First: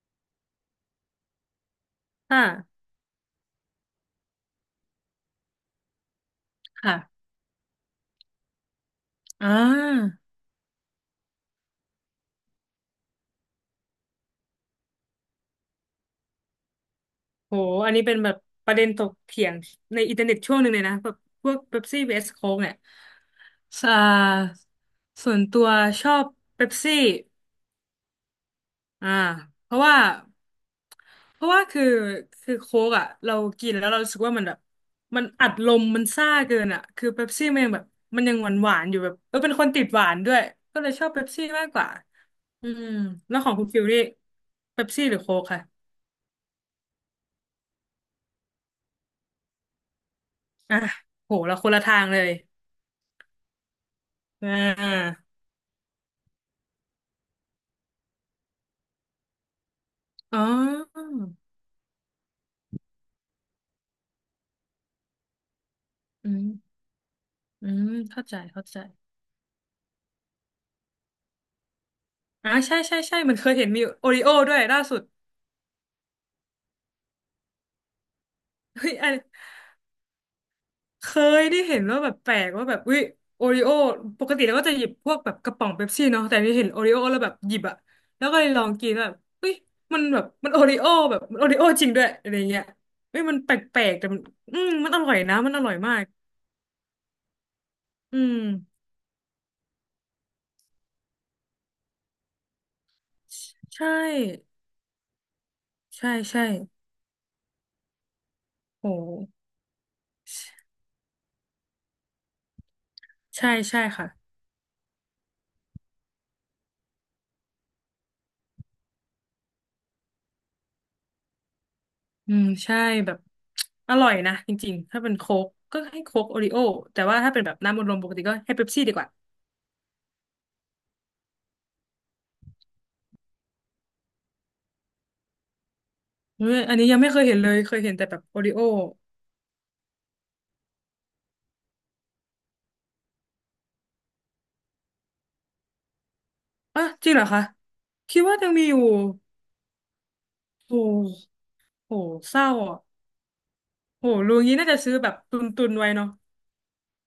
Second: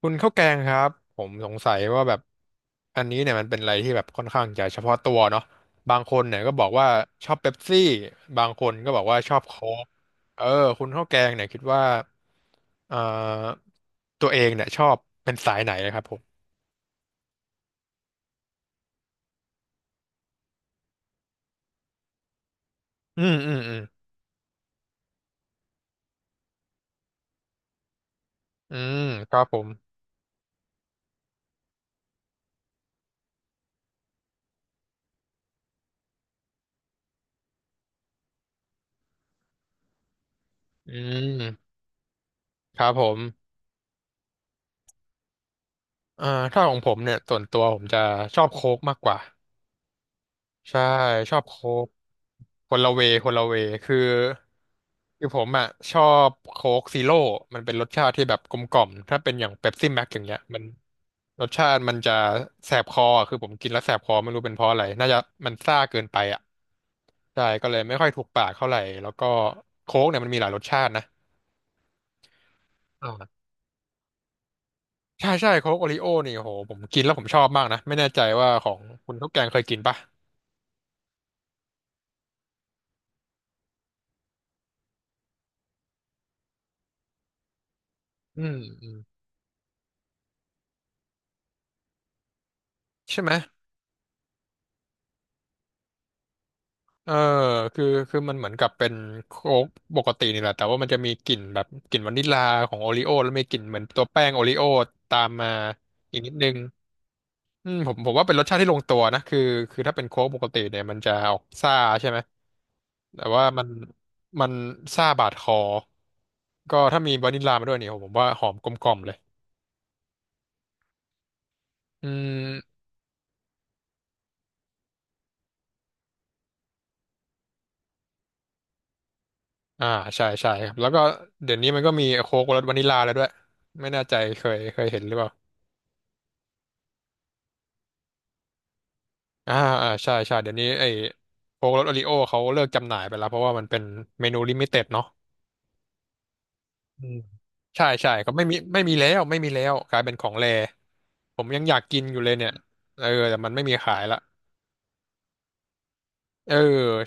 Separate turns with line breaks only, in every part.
คุณข้าวแกงครับผมสงสัยว่าแบบ
ค่ะ
อันนี้เนี่ยมันเป็นอะไรที่แบบค่อนข้างจะเฉพาะตัวเนาะบางคนเนี่ยก็บอกว่า
ค่ะ
ชอบเป๊ปซี่บางคนก็บอกว่าชอบ
อ่า
โค้กเออคุณข้าวแกงเนี่ยคิดว่าเอ่อตัวเองเนี่ยชอบเป็นสายไหนนะครับผม
โหอันนี้เป็นแบบประเด็นถกเถียงในอินเทอร์เน็ตช่วงหนึ่งเลยนะแบบพวกเป๊ปซี่ vs โค้กเนี่ย
อืม
อ่าส่วนตัวชอบเป๊ปซี่
อืม
อ่า
ครับผม
เพราะว่า เพราะว่าคือโค้กอ่ะเรากินแล้วเรารู้สึกว่ามันแบบมันอัดลมมันซ่าเกินอ่ะคือเป๊ปซี่มันยังแบบมันยังหวานหวานอยู่แบบเป็นคนติดหวานด้วยก็เล
อื
ยชอบเป๊ปซี่มาก
ม
กว่าอื
ค
ม
รับผ
แล้วขอ
ม
งคุณฟิลนี่เป๊ปซี่หรือโค้กค่ะ
อ่าถ้าของผมเนี่ยส่วนตัวผมจะชอบโค้กมากกว่า
อ่ะ
ใช่ช
โห
อบโค
เราคนละ
ก
ทางเลย
คนละเวคือ
อ่า
คือผมอ่ะชอบโค้กซีโร่มันเป็นรสชาติที่แบบกลมกล่อมถ้าเป็นอย่างเป๊ปซี่แม็กอย่างเงี้
อ๋
ย
อ
มันรสชาติมันจะแสบคออะคือผมกินแล้วแสบคอไม่รู้เป็นเพราะอะไรน่าจะมันซ่าเกินไป
อื
อ่ะ
ม
ใช่ก็
อื
เลย
ม
ไม่ค่อยถู
เข้า
ก
ใจ
ปาก
เข้า
เท่าไห
ใจ
ร่แล้วก็โค้กเนี่ยมันมีหลายรสชาตินะ
ใช่ใช่ใช่มัน
อ่า
เคยเห็นมีโอริโอด้วยล่าสุด
ใช่ใช่โค้กโอริโอนี่โหผมกินแล้วผมชอบมากนะไม่แน่ใจว่าของ
เฮ้ยอั
คุณ
น
ข้าวแกงเคยกินปะ
เคยได้เห็นว่าแบบแปลกว่าแบบวิโอริโอปกติเราก็จะหยิบพวกแบบกระป๋องเป๊ปซี่เนาะแต่นี่เห็นโอริโอแล้วแบบหยิบอะแล้วก็
อื
เลย
ม
ลอง
อื
กิน
ม
แล้วแบบเฮ้ยมันแบบมันโอริโอแบบมันโอริโอจริงด้วยอะไรเงี้ยเฮ้
ใช่
ย
ไหม
มันแปลกๆแต่มันอืมมันอร่อยนะมันอร่อยมาก
เออคือคื
อื
อมัน
ม
เหมือนกับเป็นโค้กปกตินี่แหละแต่ว่ามันจะมีกลิ่นแบบกลิ่นวานิลลาของโอริโอแล้วมีกลิ่นเหมือน
ใช่
ตัวแป้งโอริโอตามมา
ใช่
อีกนิด
ใช่
นึงอืมผมว่าเป็นรสชาติที่ลงตัวนะ
โห
คือถ้าเป็นโค้กปกติเนี่ยมันจะออกซ่าใช่ไหมแต่ว่า
ใช่
มัน
ใช่ค่ะ
มันซ่าบาดคอก็ถ้ามีวานิลลามาด้วยเนี่ยผมว่าหอมกลมกล่อมเลยอื
อืมใช่
ม
แบบ อร่อยนะจริงๆถ้าเป็นโค้กก็ให้โค้กโอริโอแต่ว่าถ้าเป็นแบบน้ำอัดลมปกติก็ให้เป๊ปซี่ดีกว่า
อ่าใช่ใช่ครับแล้วก็เดี๋ยวนี้มันก็มีโค้กรสวานิลลาแล้วด้วยไม่แน่ใจเคยเห็นหรือเปล่า
อันนี้ยังไม่เคยเห็นเลยเคยเห็นแต่แบบโอริโอ
อ่าอ่าใช่ใช่เดี๋ยวนี้ไอ้โค้กรสโอริโอเขาเลิกจำหน่ายไปแล้วเพราะว่ามันเป็นเมนูลิมิเต็ดเนาะ
อ่ะ
อื
จริง
ม
เหรอคะ
ใช่ใช่
คิด
ก็
ว่า
ไม่
ยัง
มี
มีอยู่
ไม่มีแล้วไม่มีแล้วกลายเป็นของแร
โอ
ผ
้
มยังอยาก
โห
กินอยู่เลย
เศ
เนี่
ร้า
ย
อ่ะ
เออแต่มันไม่มีขาย
โห
ละ
รู้งี้น่าจะซื้อแบบตุนตุนไว้เนาะ
เออ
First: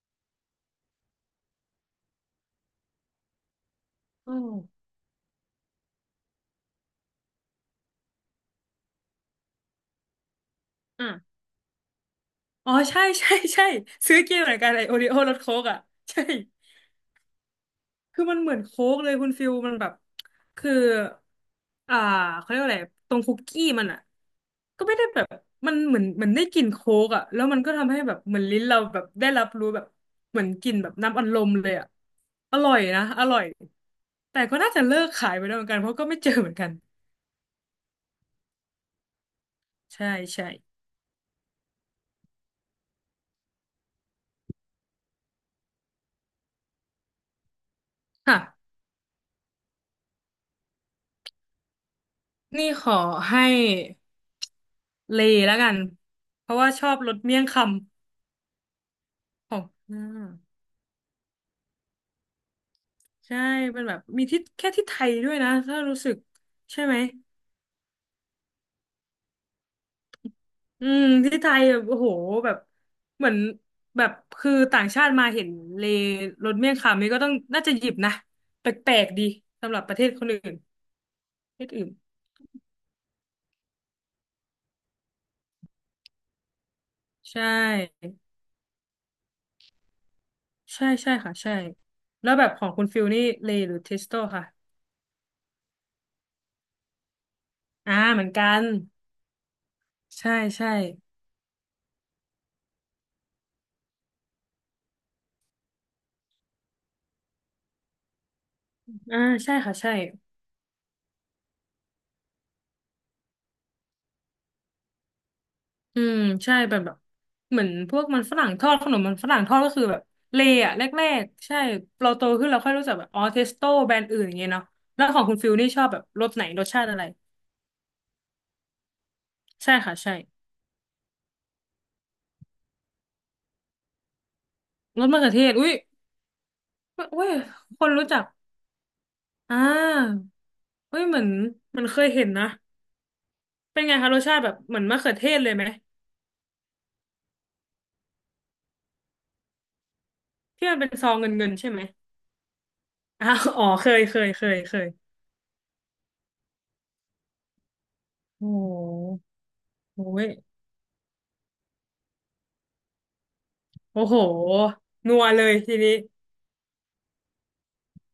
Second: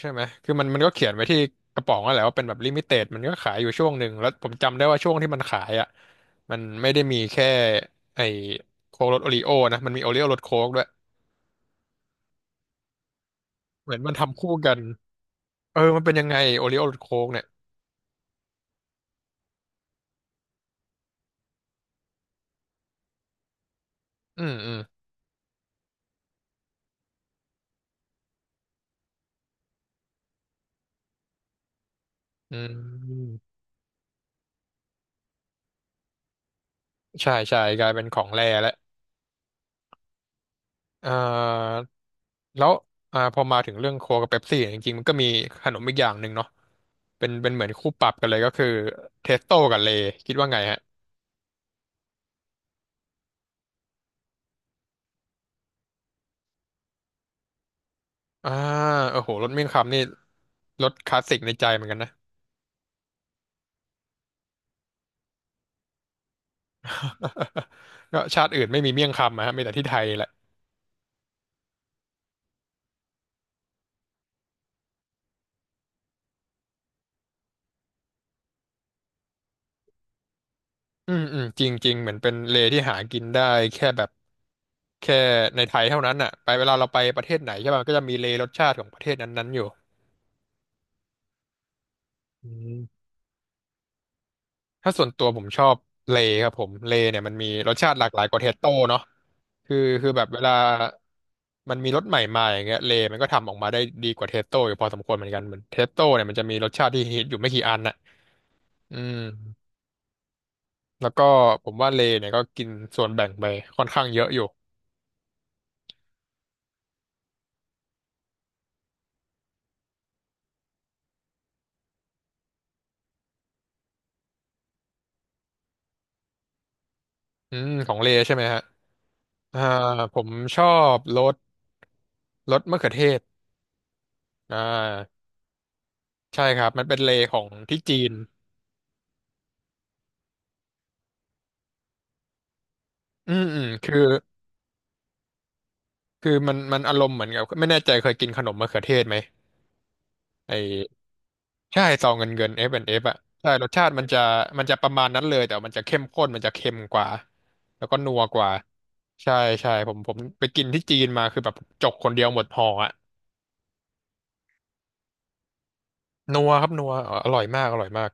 ใช่ไหมคือมันก็เขียนไว้ที่กระป๋องนั่นแหละว่าเป็นแบบลิมิเต็ดมันก็ขายอยู่ช่วงหนึ่งแล้ว
อือ
ผมจำได้ว่าช่วงที่มันขายอ่ะมันไม่ได้มีแค่ไอ้โค้กรสโอริโอนะมันมีโอริโอรสโค้กด้วย
อ่ะอ๋อใช่ใช่ใช่
เหมือนมัน
ซื้อกิ
ทำ
น
คู่
เหมือนกั
กั
น
น
ไอโอริโอรสโค้ก
เอ
อ่ะ
อมันเป็น
ใช่
ยังไงโอริโอรสโค้กเนี่ย
คือมันเหมือนโค้กเลยคุณฟิลมันแบบคืออ่าเขาเรียกว่าอะไรตรงคุกกี้มันอ่ะ
อืม
ก็ไม่ได้แบบมันเหมือนได้กลิ่นโค้กอ่ะแล้วมันก็ทำให้แบบเหมือนลิ้นเราแบบได้รับรู้แบบเหมือนกลิ่นแบบน้ำอัดลมเลยอ่ะ
อื
อร่อยนะอ
ม
ร่อยแต่ก็น่าจะเลิกขายไปแล้วเหมือนกันเพราะก็ไม่เจอเหมือนกัน
ใช่ใช่กลายเป็นของแร่แล้ว
ใช่ใช่
เอ่าแล้วอ่าพอมาถึงเรื่องโค้กกับเป๊ปซี่ยจริงๆมันก็มีขนมอีกอย่างหนึ่งเนาะเป็นเหมือนคู่ปรับกันเลยก็คือ
ค่ะ
เทสโต้กับเลยคิดว่าไงฮะ
นี่ขอให้เลแล้วกันเพราะว่าชอบรสเมี่ยงค
อ่าโอ้โหร
ำ
ส
ขอ
เมี่ย
ง
ง
ห
คำนี่
น้า
รสคลาสสิกในใจเหมือนกันนะ
ใช่มันแบบมีที่แค่ที่ไทยด้วยนะถ้ารู้สึกใช่ไหม
ก็ชาติอื่นไม่มีเมี่ยงคำนะฮะมีแต่ที่ไทยแหละ
อืมที่ไทยแบบโอ้โหแบบเหมือนแบบคือต่างชาติมาเห็นเลรถเมี่ยงคำนี่ก็ต้องน่าจะหยิบนะแปลกๆดีสำหรับประเทศคนอื่น
อืมอืม
ประเท
จ
ศ
ริง
อื่
จ
น
ริงเหมือนเป็นเลที่หากินได้แค่แบบแค่ในไทยเท่านั้นอ่ะไปเวลาเราไปประเท
ใช
ศไหนใช่ป่ะมันก็จะ
่
มีเลรสชาติของประเทศนั้นๆอยู่
ใช่ใช่ค่ะใช่แล้วแบ
อื
บของคุณฟิ
ม
ลนี่เลหรือเทสโตค่ะ
ถ้าส่วนตัวผมชอบเลครับผมเลเนี่ยมันมีรสชาติหลากห
เห
ลา
มื
ย
อน
กว่า
กั
เทส
น
โต้เนาะคือคือแบบ
ใช่
เวลา
ใช่
มันมีรสใหม่มาอย่างเงี้ยเลมันก็ทำออกมาได้ดีกว่าเทสโต้อยู่พอสมควรเหมือนกันเหมือนเทสโต้เนี่ยมันจะมีรสชาติที่ฮิตอยู่ไม่กี่อันน่ะอืม
อ่าใช่ค่ะใช่
แล้วก็ผมว่าเลเนี่ยก็กินส่วนแบ่งไปค่อนข้างเยอะอยู่
อืมใช่แบบแบบเหมือนพวกมันฝรั่งทอดขนมมันฝรั่งทอดก็คือแบบเลอะแรกๆใช่เราโตขึ้นเราค่อยรู้จักแบบอ๋อเทสโต้แบรนด์อื่นอย่างเงี้ยเนาะแล้วของคุณฟิลนี่ชอบแบบรสไหนรสชาติอะไร
อืมของเลใช่ไหมฮะอ่า
ใช่ค่ะใช่
ผมชอบรสมะเขือเทศอ่
รสมะ
า
เขือเทศอุ้ย
ใช่ครับมันเป็นเล
อุ้ย
ของที่
คน
จี
รู้
น
จักอ่าอุ้ยเหมือนเหมันเคยเห็นนะ
อืม
เป็น
คื
ไง
อ
คะรสชาติแบบเหมือนมะเขือเทศเลยไหม
คือมันอารมณ์เหมือนกับไม่แน่ใจเคยกินขนมมะเขือเทศไหมไอ
ที่มันเป็น
้
ซองเงินๆใช่ไหม
ใช่ซองเงินเงิน F and F อนด์เอฟอ่ะ
อ้าว
ใช่
อ๋
ร
อ
สชา
เค
ติ
ย
มัน
เค
จะ
ยเคย
มัน
เค
จะป
ย
ระมาณนั้นเลยแต่มันจะเข้มข้นมันจะเค็มกว่าแล้วก็นัวก
โอ้
ว่า
โ
ใช่
ห
ใช่ผม
โอ้
ผม
ย
ไปกินที่จีนมาคือแบบจกคนเดียวหมดห่ออ่ะ
โอ้โหนัวเลยทีนี้
นัวครับนัวอร่อยมากอร่อยมาก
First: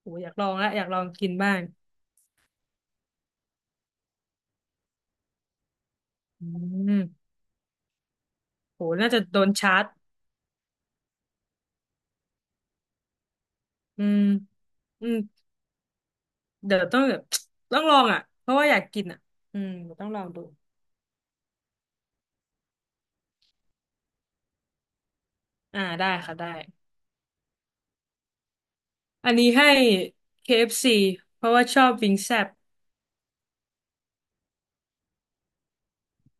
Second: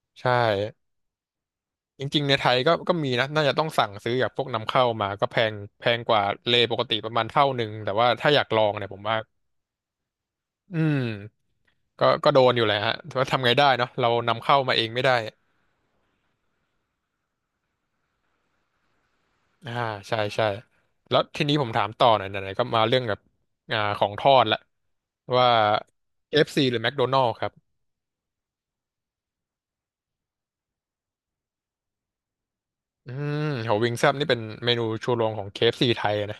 โหอ
ใช่
ยากลองละอยากลองกินบ้าง
จริงๆในไทยก็มีนะน่าจะต้องสั่งซื้อจากพวกนำเข้ามาก็แพงแพงกว่า
อื
เลปกติ
ม
ประมาณเท่าหนึ่งแต่ว่าถ้าอยากลอง
โห
เนี่ยผม
น่า
ว่า
จะโดนชาร์จ
อืม ก็โดนอยู่แหละฮะแต่ว่าทำไงได้เนาะ
อื
เรา
ม
นำเข้ามาเองไม่
อื
ได้
มเดี๋ยวต้องแบบต้องลองอ่ะเพราะว่าอยากกินอ่ะอืม
อ่า
เดี๋ยวต้อง
ใช่
ลองดู
ใช่แล้วทีนี้ผมถามต่อหน่อยไหนๆก็มาเรื่องแบบอ่าของทอดละว่า
ได้
เค
ค่ะ
เอฟ
ได้
f c หรือ McDonald's ครับ
อันนี้ให้ KFC เอฟซีเพราะว่าชอบวิงแซบ
อืมโหวิงแซ่บนี่เป็นเมนูชูโรงของ KFC ไทยอะนะ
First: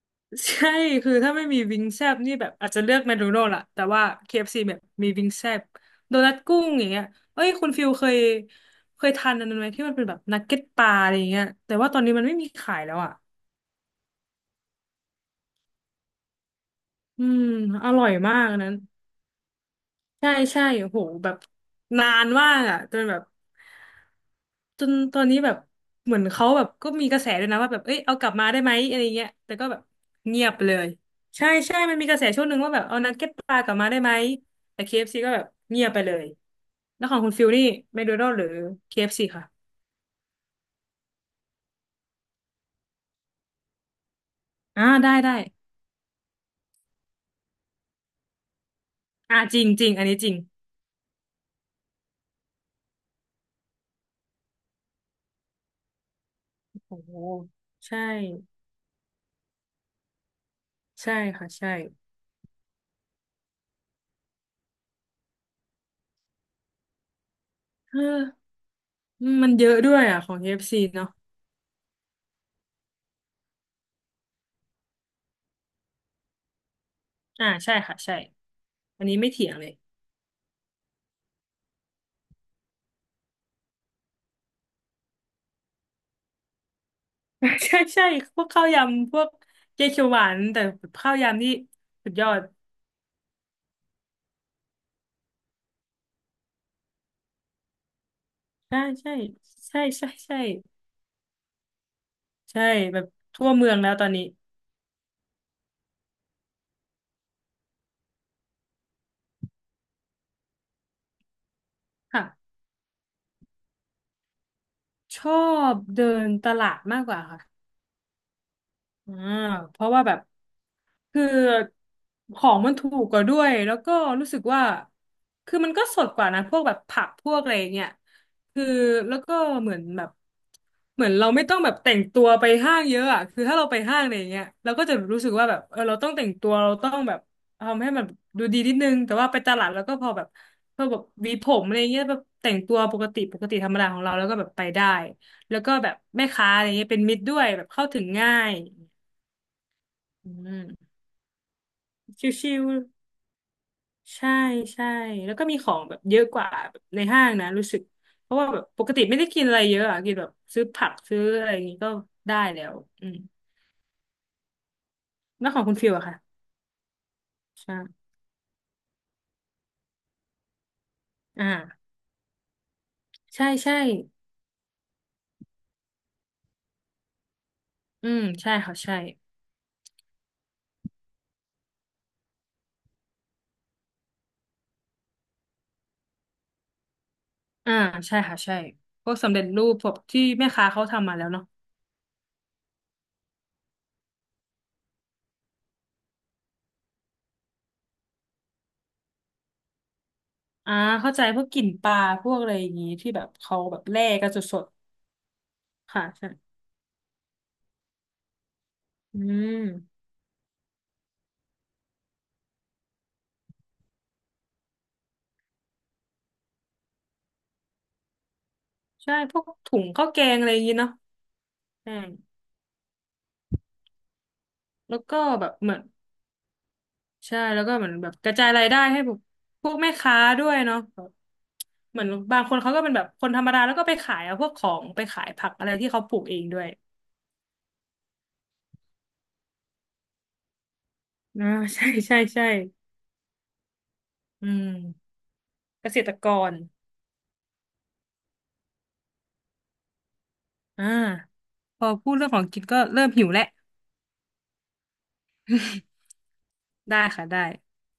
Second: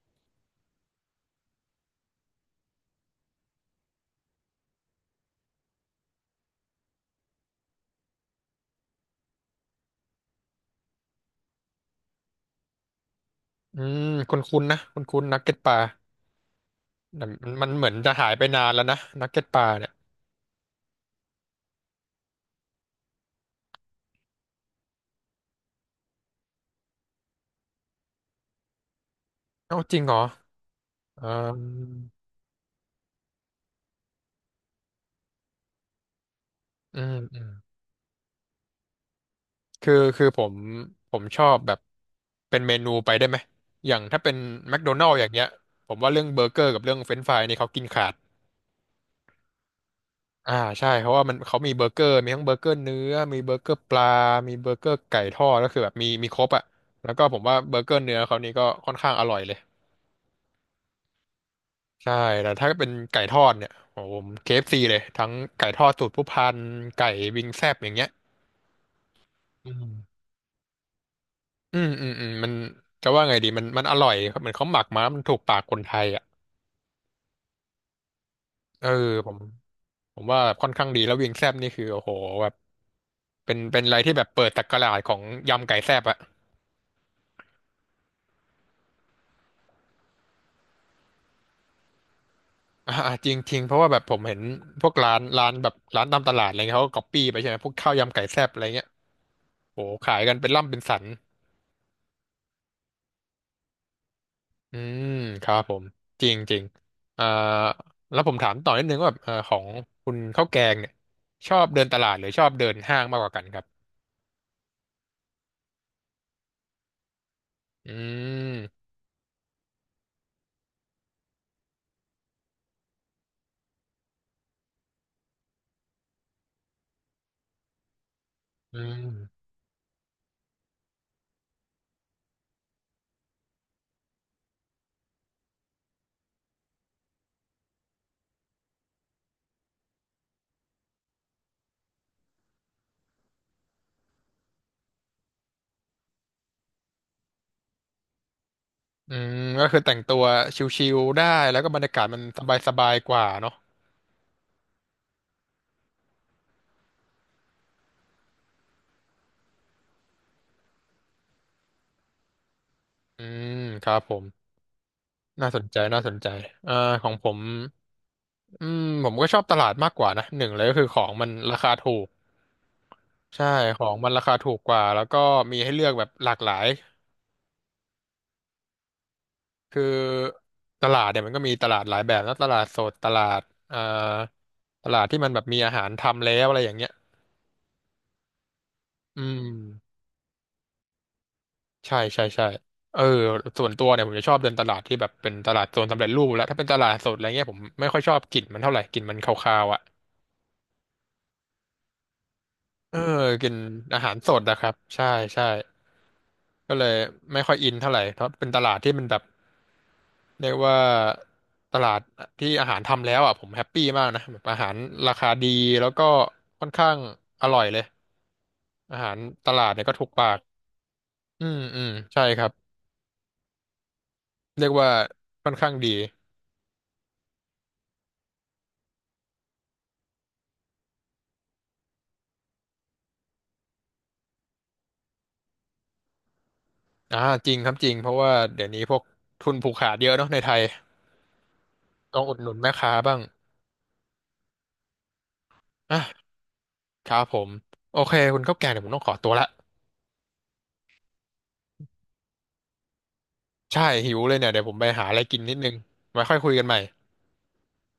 ใช่คือถ้าไม่มีวิงแซบนี่แบบอาจจะเลือกแมคโดนัลด์ละแต่ว่า KFC แบบมีวิงแซบโดนัทกุ้งอย่างเงี้ยเอ้ยคุณฟิลเคยทานอันนั้นไหมที่มันเป็นแบบนักเก็ตปลาอะไรอย่างเงี้ยแต่ว่าตอนนี้มันไม่มีขายแล้วอ่ะ
อืมคุ้นๆนะคุ้นๆนักเก็ตปลา
อื
แต่
ม
มันเห
อ
มือน
ร่อ
จะ
ย
หาย
มา
ไป
กอัน
นาน
นั้น
แล้วนะนักเก็ตปลาเนี่ย
ใช่ใช่โหแบบนานมากอ่ะจนแบบจนตอนนี้แบบเหมือนเขาแบบก็มีกระแสด้วยนะว่าแบบเอ้ยเอากลับมาได้ไหมอะไรเงี้ยแต่ก็แบ
เอ้า
บ
จริงเหรอ
เงียบไปเลย
อ่า
ใช่ใช่มันมีกระแสช่วงหนึ่งว่าแบบเอานักเก็ตปลากลับมาได้ไหมแต่ KFC ก็แบบเงียบไปเลย
อื
แล้ว
ม
ของคุณ
อื
ฟิล
ม
นี่แมคโดนัลด์หรือ KFC คเอฟซีค่ะ
คือผมชอบแบบเป็นเมนูไปได้ไหมอย่างถ้าเป็นแมคโดนัล
ได้
s อย่าง
ได้
เงี้ยผมว่าเรื่องเบอร์เกอร์กับเรื่องเฟรนช์ฟรายนี่เขากินขาด
จริงจริงอันนี้จริง
อ่าใช่เพราะว่ามันเขามีเบอร์เกอร์มีทั้งเบอร์เกอร์เนื้อมีเบอร์เกอร์ปลา มีเบอร์เกอร์ไก่ทอดก็คือแบบมีครบอ่ะ
โอ้
แล้
โห
วก็ผมว่าเบอร์เกอ
ใช่
ร์เนื้อเขานี่ก็ค่อนข้างอร่อยเลย
ใช่ค่ะใช่
ใช่แต่ถ้าเป็นไก่ทอดเนี่ยโอ้โหผม KFC เอฟซีเลยทั้งไก่ทอดสูตรผู้พันไก่วิงแซบอย่าง
เออ
เงี้ย
มันเย
อื
อะด้
ม
วยอ่ะของ KFC เอฟซีเนาะ
อืมอืมอืมจะว่าไงดีมันอร่อยเหมือนเขาหมักมามันถูกปากคนไทยอ่ะ
ใช่ค่ะใช่
เออ
อันนี้ไม่
ผม
เถียงเลย
ผมว่าค่อนข้างดีแล้ววิงแซบนี่คือโอ้โหแบบเป็นอะไรที่แบบเปิดตกราชของยำไก่แซบอะ
ใช่ใช่พวกข้าวยำพวกเกยวเขียวหวานแต่ข้าวยำนี่สุดยอด
อ่าจริงจริงเพราะว่าแบบผมเห็นพวกร้านแบบร้านตามตลาดอะไรเงี้ยเขาก็ก๊อปปี้ไปใช่ไหมพวกข้าวยำไก่แซบอะไร
ใช่
เงี้ย
ใช่ใช่
โอ้โห
ใช่
ขายกัน
ใช่
เป็นล่ำเป็นสัน
ใช่แบบทั่วเมืองแล้วตอนนี้
อืมครับผมจริงจริงอ่าแล้วผมถามต่อนิดนึงว่าแบบของคุณข้าวแกงเนี่ยชอบเดินตลาดห
ค่ะ
รือชอบเดินห้างมากกว่ากันครับ
ชอบเดินตลาดมากกว่าค่ะ
อืม
อ่าเพราะว่าแบบคือของมันถูกกว่าด้วยแล้วก็รู้สึกว่าคือมันก็สดกว่านะพวกแบบผักพวกอะไรอย่างเงี้ยคือ
อื
แล้วก็
ม
เหมือนแบบเหมือนเราไม่ต้องแบบแต่งตัวไปห้างเยอะอ่ะคือถ้าเราไปห้างอะไรอย่างเงี้ยเราก็จะรู้สึกว่าแบบเราต้องแต่งตัวเราต้องแบบทำให้มันดูดีนิดนึงแต่ว่าไปตลาดแล้วก็พอแบบหวีผมอะไรเงี้ยแบบแต่งตัวปกติธรรมดาของเราแล้วก็แบบไปได้แล้วก็แบบแม่ค้าอะไรเงี้ยเป็นมิตรด้วยแบบเข้าถึงง่าย
อืมก็คือแต่งตัว
อื
ชิ
ม
ลๆได้แล้วก็บรรยากาศมัน
ชิว
สบายๆกว่าเนาะ
ๆ ใช่ใช่แล้วก็มีของแบบเยอะกว่าแบบในห้างนะรู้สึกเพราะว่าแบบปกติไม่ได้กินอะไรเยอะอะกินแบบซื้อผักซื้ออะไรอย่างงี้ก็ได้แล้วอืม
อืมครับผม
แล้
น่า
ว
ส
ของ
น
คุณ
ใจ
ฟิล
น่า
อะ
สนใจ
ค่ะ
อ่าของผม
ใช่
อืมผมก็ชอบตลาดมากกว่านะหนึ่งเลยก็คือของมันราคา
อ่า
ถูก
ใช่
ใช่
ใช่
ของมันราคาถูกกว่าแล้วก็มีให้เลือกแบบหลากหลาย
อืมใช่ค่ะใช่
คือตลาดเนี่ยมันก็มีตลาดหลายแบบนะตลาดสดตลาดเอ่อตลาดที่มันแบบมีอาหารทำแล้วอะไรอย่างเงี้ย
อ่าใช่ค่ะใช่พวก
อื
สำเร็
ม
จรูปพวกที่แม่ค้าเขาทำมาแล้วเนาะ
ใช่ใช่ใช่เออส่วนตัวเนี่ยผมจะชอบเดินตลาดที่แบบเป็นตลาดโซนสำเร็จรูปแล้วถ้าเป็นตลาดสดอะไรเงี้ยผมไม่ค่อยชอบกลิ่นมันเท่าไหร่กลิ่นมันคาวๆอ่ะ
อ่าเข้าใจพวกกลิ่นปลาพวกอะไรอย่างงี้
เออ
ที่แบบ
กิน
เขาแบบ
อา
แล่
หาร
กั
ส
น
ด
ส
นะค
ด
รับใช่ใช่
ๆค่ะใช่
ก็เลยไม่ค่อยอินเท่าไหร่เพราะเป็นตลาดที่มันแบ
อื
บ
ม
เรียกว่าตลาดที่อาหารทำแล้วอ่ะผมแฮปปี้มากนะแบบอาหารราคาดีแล้วก็ค่อนข้างอร่อยเลยอาหา
ใช่
ร
พวก
ตลาด
ถุ
เนี่ย
ง
ก็ถู
ข้า
ก
วแก
ปา
ง
ก
อะไรอย่างงี้เนาะ
อืมอืม
ใช่
ใช่ครับเรียกว่า
แล้วก็แบ
ค่อ
บ
น
เห
ข้าง
มือน
ดี
ใช่แล้วก็เหมือนแบบกระจายรายได้ให้พวกแม่ค้าด้วยเนาะแบบเหมือนบางคนเขาก็เป็นแบบคนธรรมดาแล้วก็ไปขายเอาพวกของไปขายผักอะไรที่เขาปลูกเองด้วย
อ่าจริงครับจริงเพราะว่าเดี๋ยวนี้พวกทุนผูกขาดเยอะเนาะในไทย
อ่า ใช่ใช่
ต้องอุด
ใช่
หนุนแม่ค้าบ้าง
อืมเกษตร
อ่ะ
กร
ครับผมโอเคคุณข้าวแกงเดี๋ยวผมต้องขอตัวละ
อ่าพอพูดเรื่องของกินก็เริ่มหิวแล้ว
ใช่หิวเลยเนี่ยเดี๋ยวผมไปหาอะไรกินนิดนึงไว้ค่อยคุยกันใหม่
ได้ค่ะได้